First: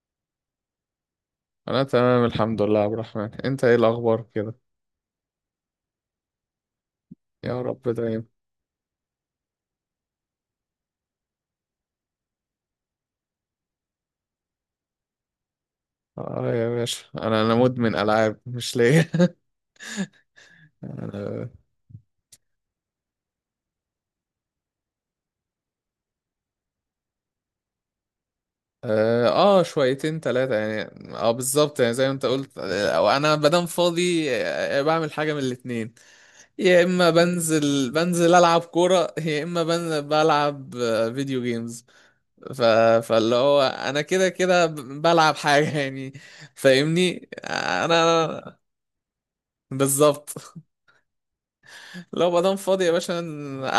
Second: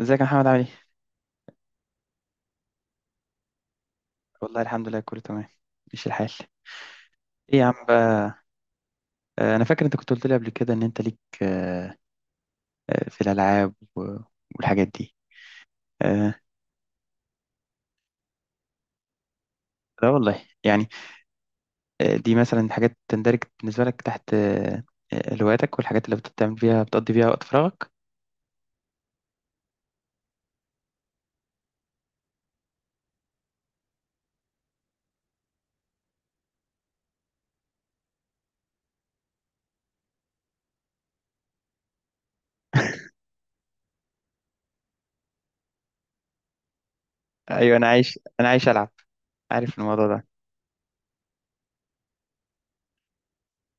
ازيك يا محمد عامل ايه؟ انا تمام الحمد لله يا عبد الرحمن، انت ايه الاخبار كده؟ والله الحمد لله كله تمام. ماشي الحال. ايه يا يا رب عم دايما. بقى. انا فاكر انت كنت قلت لي قبل كده ان انت ليك في الالعاب والحاجات دي. آه، اه يا باشا، انا مدمن العاب مش ليا. لا والله يعني. انا دي مثلا حاجات تندرج بالنسبه لك تحت، هواياتك والحاجات اللي بتعمل فيها بتقضي فيها وقت فراغك. اه شويتين ثلاثه يعني. اه بالظبط، يعني زي ما انت قلت، او انا مادام فاضي بعمل حاجه من الاتنين. يا اما بنزل العب كوره، يا اما بنزل بلعب فيديو جيمز. ف... فاللي هو انا كده كده بلعب حاجه يعني، فاهمني ايوه، انا انا. عايش العب. عارف الموضوع ده. بالظبط. لو بقى دام فاضي يا باشا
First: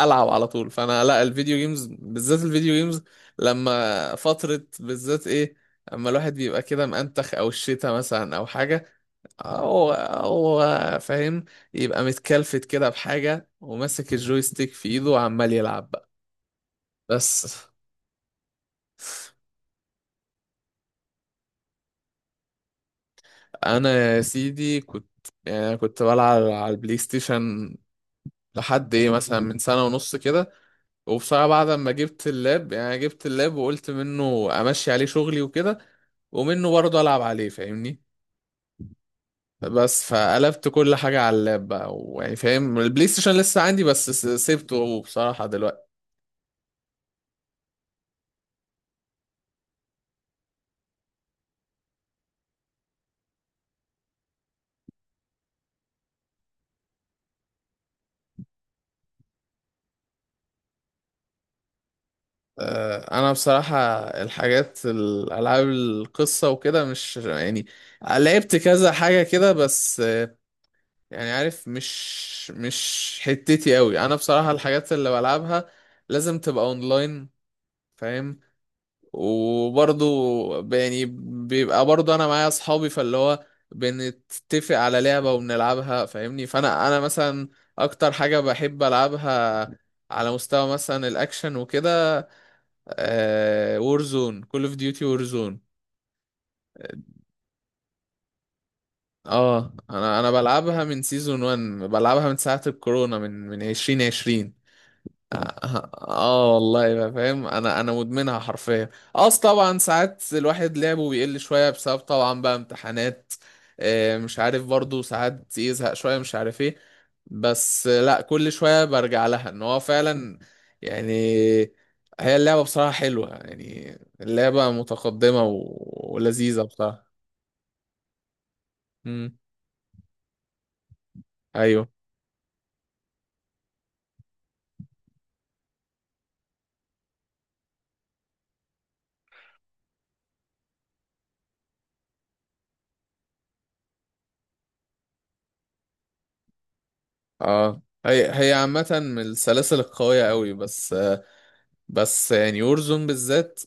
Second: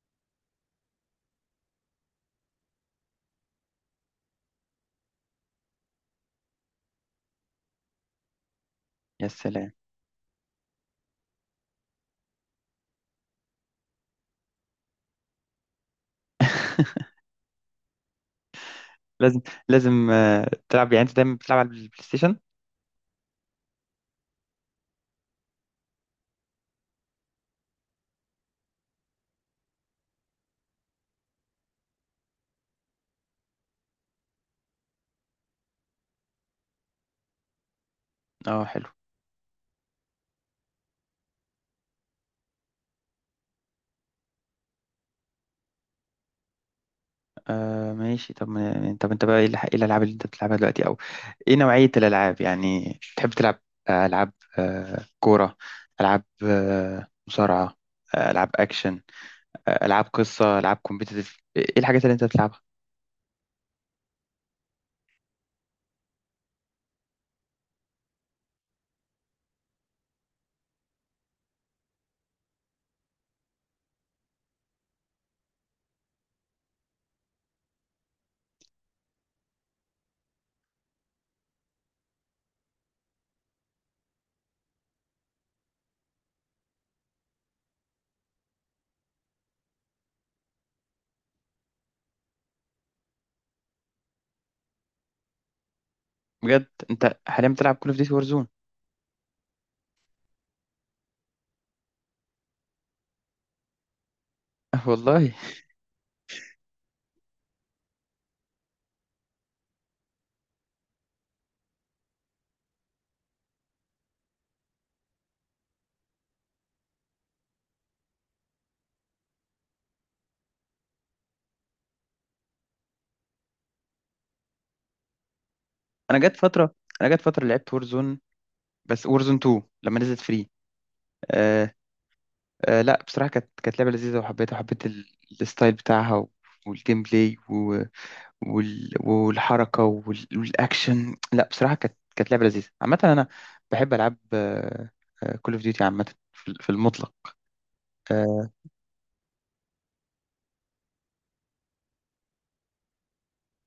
العب على طول، فانا لا، الفيديو جيمز بالذات الفيديو جيمز لما فترة بالذات ايه، اما الواحد بيبقى كده مأنتخ او الشتا مثلا او حاجة. يا سلام. او او فاهم، يبقى متكلفت كده بحاجة وماسك الجويستيك في ايده وعمال يلعب بقى. بس. لازم لازم تلعب، يعني انت دايما بتلعب على البلاي ستيشن؟ انا يا سيدي كنت، يعني كنت بلعب على البلاي ستيشن لحد ايه مثلا من سنة ونص كده. وبصراحة بعد ما جبت اللاب، يعني أنا جبت اللاب وقلت منه امشي عليه شغلي وكده ومنه برضه العب عليه فاهمني. اه، حلو. بس فقلبت كل حاجة على اللاب بقى. ويعني فاهم، البلاي ستيشن لسه عندي، بس سيبته بصراحة دلوقتي. آه، ماشي. طب ما- طب انت بقى ايه إيه الالعاب اللي انت بتلعبها دلوقتي، او ايه نوعية الالعاب يعني تحب تلعب؟ العاب كورة، العاب مصارعة، العاب اكشن، العاب قصة، العاب كومبيتيتيف. ايه الحاجات اللي انت بتلعبها؟ انا بصراحة الحاجات الالعاب القصة وكده مش يعني، لعبت كذا حاجة كده بس يعني عارف مش حتتي قوي. انا بصراحة الحاجات اللي بلعبها لازم تبقى اونلاين، فاهم. وبرضو يعني بيبقى برضو انا معايا اصحابي، فاللي هو بنتفق على لعبة وبنلعبها فاهمني. فانا انا مثلا اكتر حاجة بحب العبها على مستوى مثلا الاكشن وكده، آه وورزون، كول اوف ديوتي وورزون. بجد؟ انت حاليا بتلعب كول اوف ديوتي وورزون؟ اه انا بلعبها من سيزون 1، بلعبها من ساعة الكورونا، من من 2020. والله، اه آه والله بقى فاهم، انا مدمنها حرفيا. اص طبعا ساعات الواحد لعبه بيقل شويه بسبب طبعا بقى امتحانات، مش عارف، برضو ساعات يزهق شويه مش عارف ايه. بس لا، كل شويه برجع لها، ان هو فعلا يعني هي اللعبه بصراحه حلوه يعني، اللعبه متقدمه انا جت ولذيذه فترة بصراحه. انا جت فترة لعبت وورزون، بس وورزون امم 2 لما نزلت فري. آه ايوه. لا بصراحة كانت لعبة لذيذة، وحبيتها وحبيت الستايل بتاعها والجيم بلاي والحركة والأكشن. لا بصراحة كانت لعبة لذيذة عامة. أنا بحب ألعاب كول أوف ديوتي عامة في المطلق. اه هي آه هي عامه من السلاسل القويه قوي، بس يعني وورزون بالذات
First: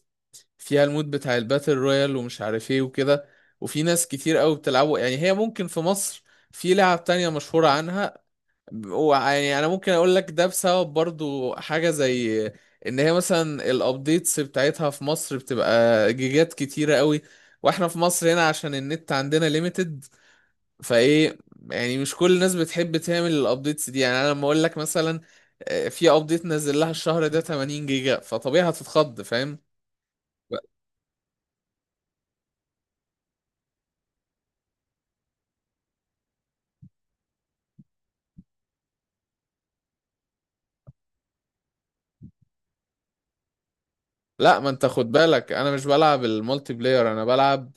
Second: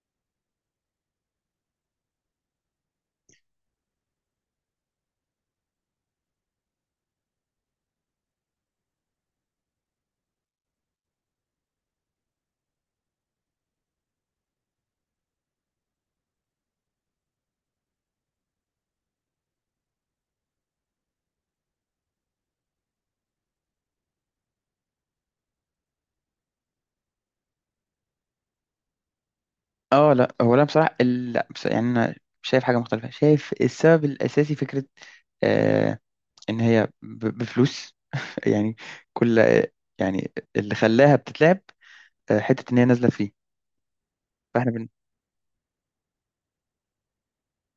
فيها المود بتاع الباتل رويال ومش عارف ايه وكده، وفي ناس كتير قوي بتلعبه. يعني هي ممكن في مصر في لعب تانية مشهورة عنها، ويعني انا ممكن اقول لك ده بسبب برضو حاجة زي ان هي مثلا الابديتس بتاعتها في مصر بتبقى جيجات كتيرة قوي، واحنا في مصر هنا عشان النت عندنا ليميتد فايه، يعني مش كل الناس بتحب تعمل الابديتس دي. يعني انا لما اقول لك مثلا في ابديت نزل لها الشهر ده 80 جيجا، فطبيعي هتتخض فاهم. لا، لا بصراحة، ال- لا بص- يعني أنا شايف حاجة مختلفة. شايف السبب الأساسي فكرة آه إن هي بفلوس. يعني كل، يعني اللي خلاها بتتلعب حتة إن هي نازلة فيه. لا ما فإحنا انت بن... خد بالك، انا مش بلعب المالتي بلاير، انا بلعب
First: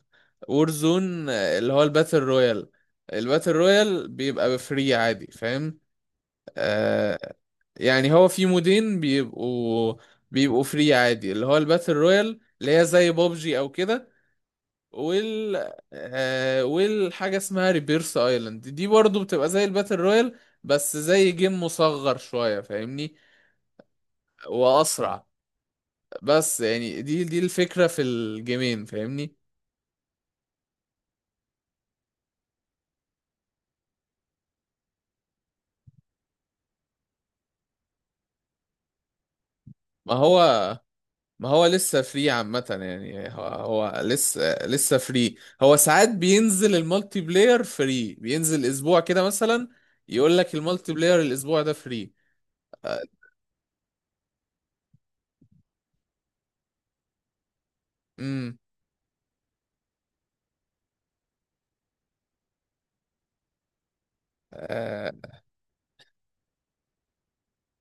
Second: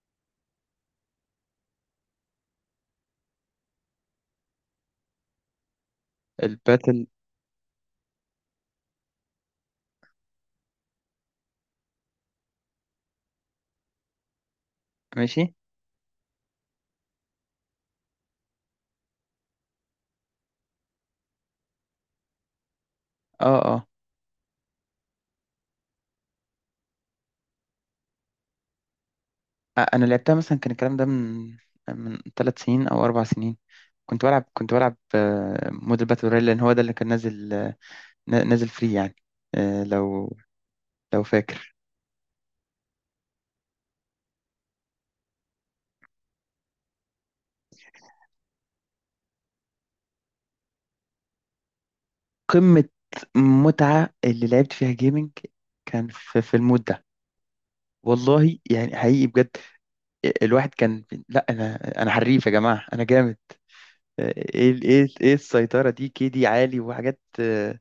وورزون اللي هو الباتل رويال. الباتل رويال بيبقى بفري عادي فاهم. الباتل. آه، يعني هو في مودين بيبقوا فري عادي، اللي هو الباتل رويال اللي هي زي بابجي او كده. ماشي. وال آه، والحاجة اسمها ريبيرس ايلاند دي برضو بتبقى زي الباتل رويال بس زي جيم مصغر شوية فاهمني، آه آه واسرع. بس يعني دي الفكرة في الجيمين فاهمني. انا لعبتها مثلا، كان الكلام ده من 3 سنين او 4 سنين. كنت بلعب موديل باتل رويال، لان هو ده اللي كان نازل نازل فري يعني. آه، ما لو هو لو ما هو فاكر. لسه فري عامة، يعني هو لسه فري. هو ساعات بينزل المالتي بلاير فري، بينزل اسبوع كده مثلا، يقول لك المالتي بلاير الاسبوع ده فري. قمة متعة اللي لعبت فيها جيمنج كان في المود ده. والله امم. يعني حقيقي بجد. الواحد كان. لا انا حريف يا جماعة، انا جامد. آه، آه. ايه السيطرة دي، كيدي عالي وحاجات، آه،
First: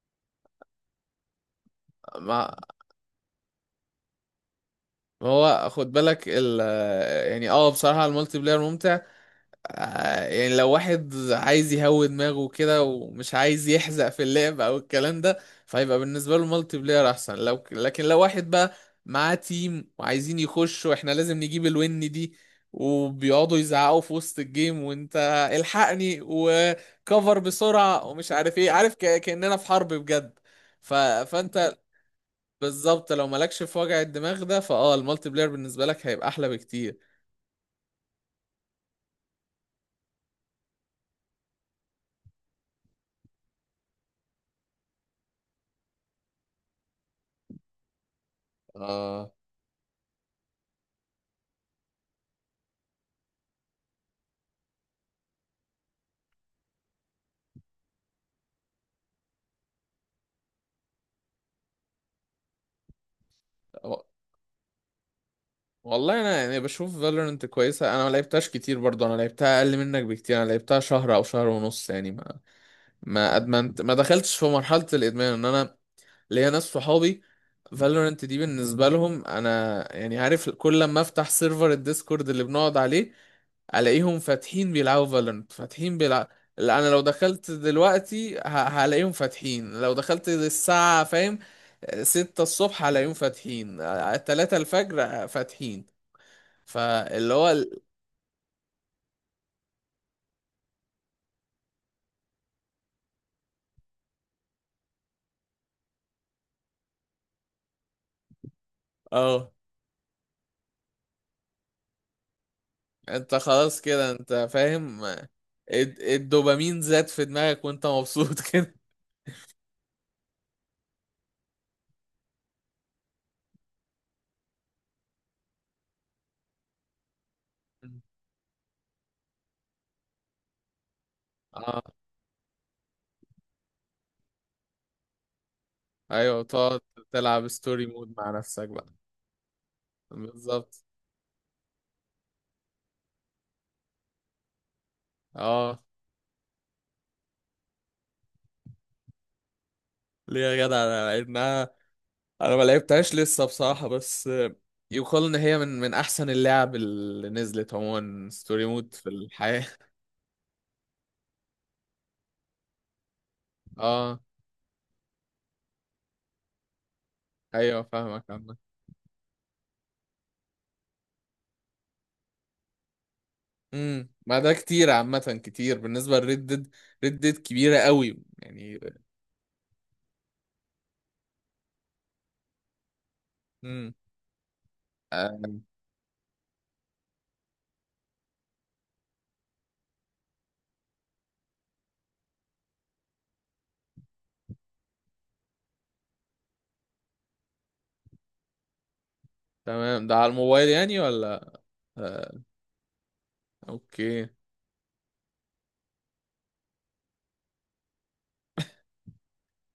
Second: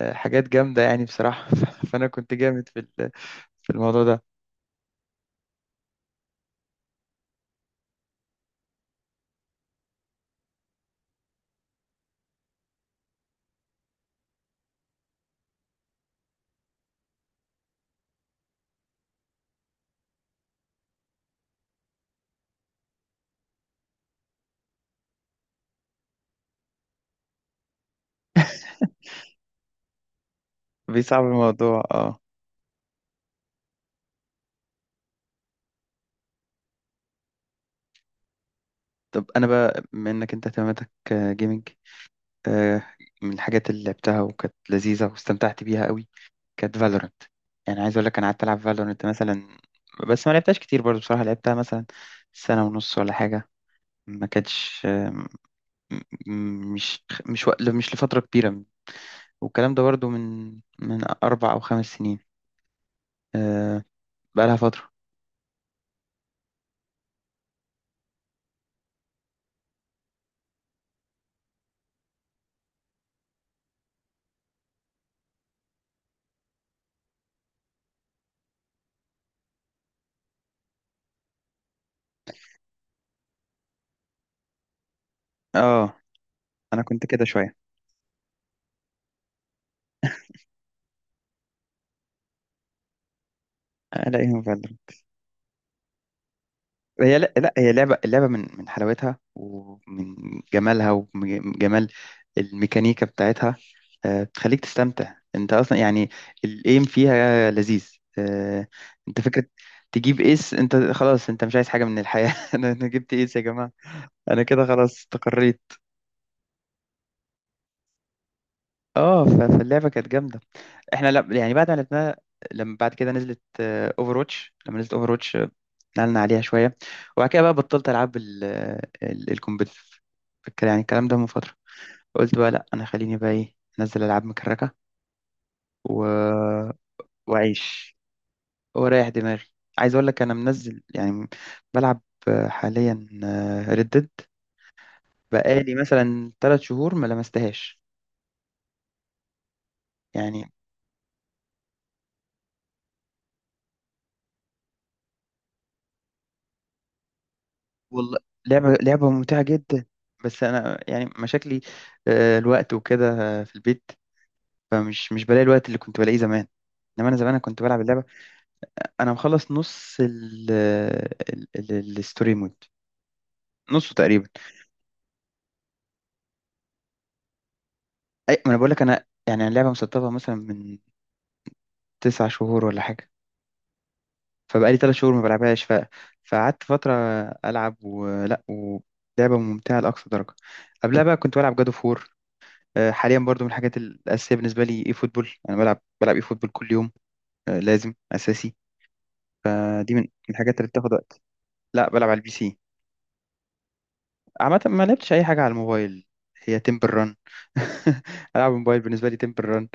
آه، حاجات جامدة يعني بصراحة. فانا كنت ما جامد في الموضوع ده. ما هو خد بالك ال، يعني اه بصراحة المالتي بلاير ممتع. يعني لو واحد عايز يهوي دماغه كده ومش عايز يحزق في اللعب او الكلام ده، فهيبقى بالنسبه له مالتي بلاير احسن. لكن لو واحد بقى معاه تيم وعايزين يخشوا احنا لازم نجيب الون دي، وبيقعدوا يزعقوا في وسط الجيم وانت الحقني وكفر بسرعه ومش عارف ايه، عارف كاننا في حرب بجد. بيصعب فانت الموضوع، اه. بالظبط لو مالكش في وجع الدماغ ده فاه، المالتي بلاير بالنسبه لك هيبقى احلى بكتير. طب انا بقى، بما انك انت اهتماماتك جيمنج، من الحاجات اللي لعبتها وكانت لذيذه واستمتعت بيها قوي كانت فالورنت. يعني عايز اقول لك انا قعدت العب فالورنت آه مثلا، بس ما لعبتهاش كتير برضه بصراحه، لعبتها مثلا سنه ونص ولا حاجه. ما كانتش مش مش لفتره كبيره. والكلام ده برضه من 4 او 5 سنين. آه، بقى لها فتره. والله انا يعني بشوف فالورنت كويسه، انا ما لعبتهاش كتير برضه، انا لعبتها اقل منك بكتير، انا لعبتها شهر او شهر ونص يعني. ما ادمنت، ما دخلتش في مرحله الادمان. ان انا ليا ناس صحابي فالورنت دي بالنسبه لهم انا يعني عارف، كل لما افتح سيرفر الديسكورد اللي بنقعد عليه الاقيهم فاتحين بيلعبوا فالورنت، اه، فاتحين بيلعبوا. انا انا لو كنت كده دخلت شويه. دلوقتي هلاقيهم فاتحين. لو دخلت الساعة فاهم ستة الصبح هلاقيهم فاتحين، الاقيهم. تلاتة الفجر فاتحين. فاللي هو لا هي لعبة. اللعبة من حلاوتها ومن جمالها ومن جمال الميكانيكا بتاعتها، بتخليك تستمتع انت اصلا يعني. الايم فيها لذيذ. آه، انت فكرة اه. تجيب ايس، انت خلاص، انت مش عايز حاجة من الحياة. أنا جبت ايس انت يا جماعة. خلاص كده انا انت كده خلاص فاهم، استقريت. الدوبامين زاد في دماغك وانت مبسوط كده. اه. فاللعبة كانت جامدة. احنا لا يعني بعد ما لعبناها، لما بعد كده نزلت اوفر واتش، لما نزلت اوفر نقلنا عليها شوية. وبعد كده بقى بطلت ألعب الكومبتيتيف. يعني الكلام ده من فترة. اه. قلت بقى لأ، أنا خليني بقى إيه أنزل ألعاب مكركة و... ايوه، تقعد تلعب ستوري وأعيش مود مع نفسك بقى. وأريح دماغي. عايز أقول لك أنا منزل بالظبط. يعني بلعب حاليا ردد، بقالي اه مثلا 3 شهور ما لمستهاش ليه يعني. يا جدع، انا لعبناها، انا ما لعبتهاش لسه بصراحة، بس يقال ان هي من من احسن اللعب اللي نزلت والله عموما ستوري مود لعبة في ممتعة الحياة. جدا. بس أنا يعني مشاكلي، الوقت وكده، في البيت. اه مش بلاقي الوقت اللي كنت بلاقيه زمان. انما انا زمان، أنا كنت بلعب ايوه اللعبه. فاهمك عامة. انا مخلص نص الستوري مود، نصه امم، تقريبا. ما ده كتير عامة، كتير بالنسبة لريد ديد، ريد ديد كبيرة قوي اي ما انا بقول يعني. لك، انا يعني اللعبه مسطبه مثلا من 9 شهور ولا حاجه. امم. فبقالي 3 شهور ما آه، بلعبهاش. فقعدت فتره العب، ولعبه ممتعه لاقصى درجه. قبلها بقى كنت بلعب جادو فور. حاليا برضو من الحاجات الاساسيه بالنسبه لي اي فوتبول، انا بلعب اي فوتبول كل يوم. لازم اساسي. دي من تمام، ده على الحاجات اللي الموبايل بتاخد يعني وقت. ولا؟ لا بلعب على البي آه. سي. اوكي. عامة ما لعبتش أي حاجة على الموبايل، هي تمبل ران. ألعب الموبايل بالنسبة لي تمبل ران.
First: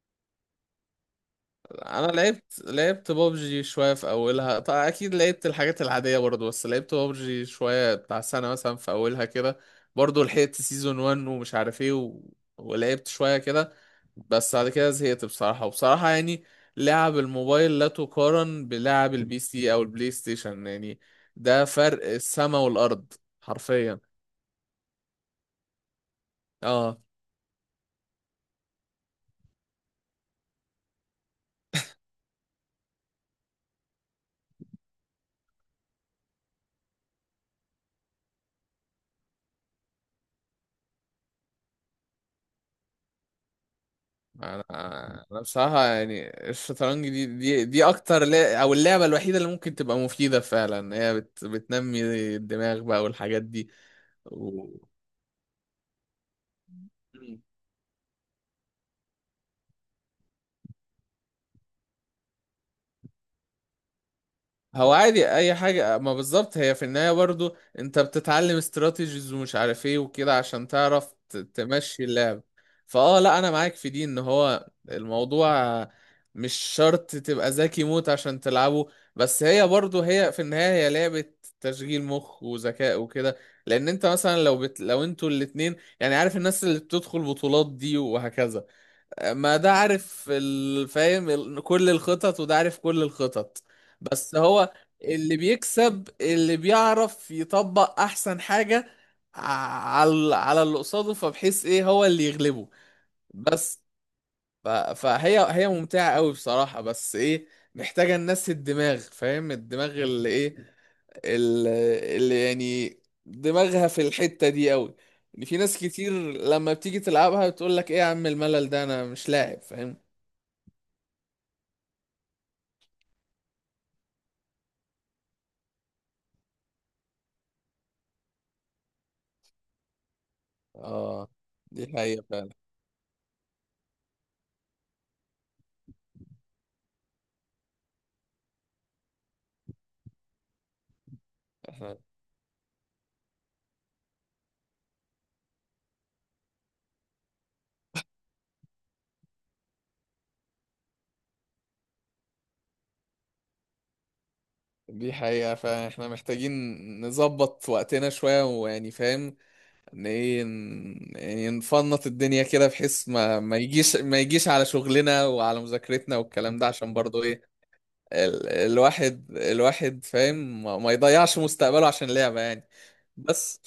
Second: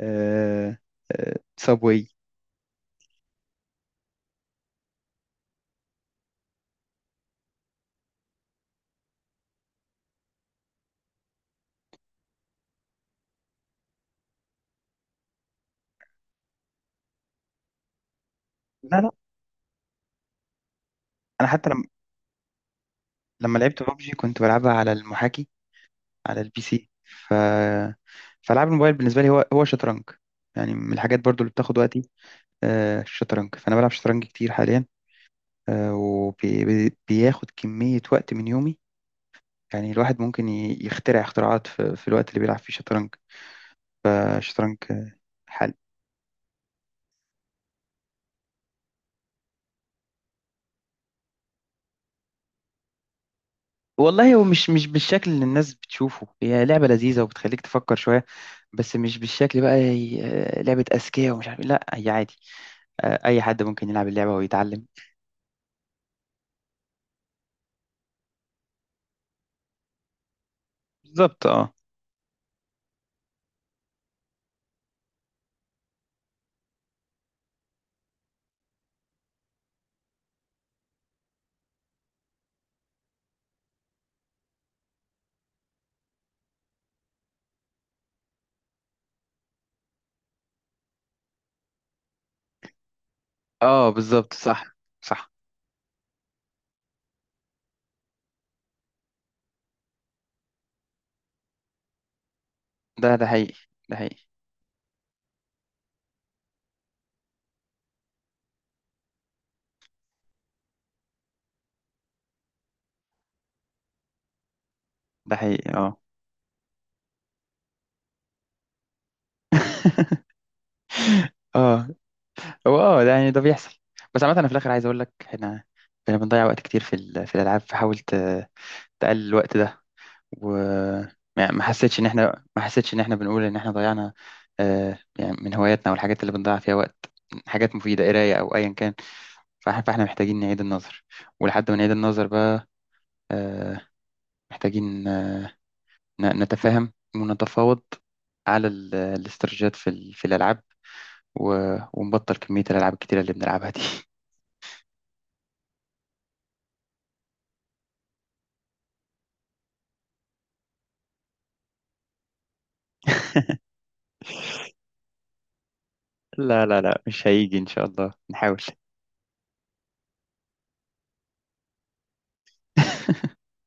أه أه انا سابوي. لعبت بابجي شويه في اولها، طبعا اكيد لعبت الحاجات العاديه برضو، بس لعبت بابجي شويه بتاع سنه مثلا في اولها كده، برضو لحقت سيزون 1 ومش عارف ايه ولعبت شويه كده، بس بعد كده زهقت بصراحه. وبصراحه يعني لعب الموبايل لا تقارن لا بلعب البي سي او البلاي ستيشن يعني، أنا ده حتى فرق السما والارض لما لعبت حرفيا. ببجي كنت بلعبها على المحاكي، على البي سي. اه ف فألعاب الموبايل بالنسبة لي هو شطرنج. يعني من الحاجات برضو اللي بتاخد وقتي، أه، الشطرنج. فأنا بلعب شطرنج كتير حاليا. أه، وبياخد كمية وقت من يومي. يعني الواحد ممكن يخترع اختراعات في الوقت اللي بيلعب فيه شطرنج. انا فالشطرنج. بصراحه يعني الشطرنج دي دي اكتر لا او اللعبه الوحيده اللي ممكن تبقى مفيده فعلا. هي بتنمي الدماغ بقى والحاجات دي والله هو و... مش بالشكل اللي الناس بتشوفه. هي لعبة لذيذة وبتخليك تفكر شوية. بس مش بالشكل بقى، لعبة أذكياء ومش عارف إيه. لا هي عادي. أي حد ممكن يلعب اللعبة ويتعلم. هو عادي اي حاجة. ما بالظبط، هي في النهاية برضو انت بتتعلم استراتيجيز ومش عارف ايه وكده عشان تعرف بالظبط. اه. تمشي اللعب. فاه لا، انا معاك في دي، ان هو الموضوع مش شرط تبقى ذكي موت عشان تلعبه، بس هي برضو هي في النهاية هي لعبة تشغيل مخ وذكاء وكده. لان انت مثلا لو لو انتوا الاتنين يعني عارف، الناس اللي بتدخل بطولات دي وهكذا، ما ده عارف فاهم كل الخطط، وده عارف كل الخطط، اه، بالظبط. بس صح. هو صح. اللي بيكسب اللي بيعرف يطبق احسن حاجة ع- على اللي قصاده فبحيث ايه هو اللي يغلبه. ده حقيقي. بس ده حقيقي. فهي هي ممتعة قوي بصراحة، بس ايه، محتاجة الناس الدماغ فاهم، الدماغ اللي ايه، ال- اللي يعني دماغها في الحتة دي قوي. ده في حقيقي. ناس اه. كتير لما بتيجي تلعبها بتقول لك ايه يا عم الملل ده، انا مش لاعب فاهم. اه. هو، اه، ده يعني ده بيحصل. بس عامة أنا في الآخر عايز أقول لك إحنا بنضيع وقت كتير في الألعاب. فحاول تقلل الوقت ده. وما اه. ما دي حسيتش ان حقيقة احنا، فعلا بنقول ان احنا ضيعنا. يعني من هواياتنا والحاجات اللي بنضيع فيها وقت، حاجات مفيدة قراية او ايا كان. فاحنا محتاجين نعيد النظر. ولحد ما نعيد احنا النظر بقى، آه، محتاجين نتفاهم ونتفاوض على الاستراتيجيات في الالعاب ونبطل كمية الالعاب الكتيرة اللي بنلعبها دي. دي حقيقة فعلا احنا محتاجين نظبط وقتنا شوية، ويعني فاهم ان ايه، يعني نفنط الدنيا كده بحيث ما يجيش، ما يجيش على شغلنا وعلى مذاكرتنا والكلام لا ده، لا عشان لا برضه مش ايه، هيجي ان شاء الله نحاول. الواحد فاهم ما يضيعش مستقبله عشان لعبة يعني. بس.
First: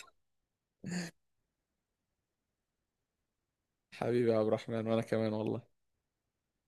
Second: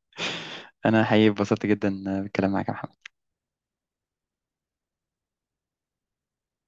انا حقيقي اتبسطت جدا بالكلام معاك يا محمد. حبيبي يا عبد الرحمن وانا كمان والله.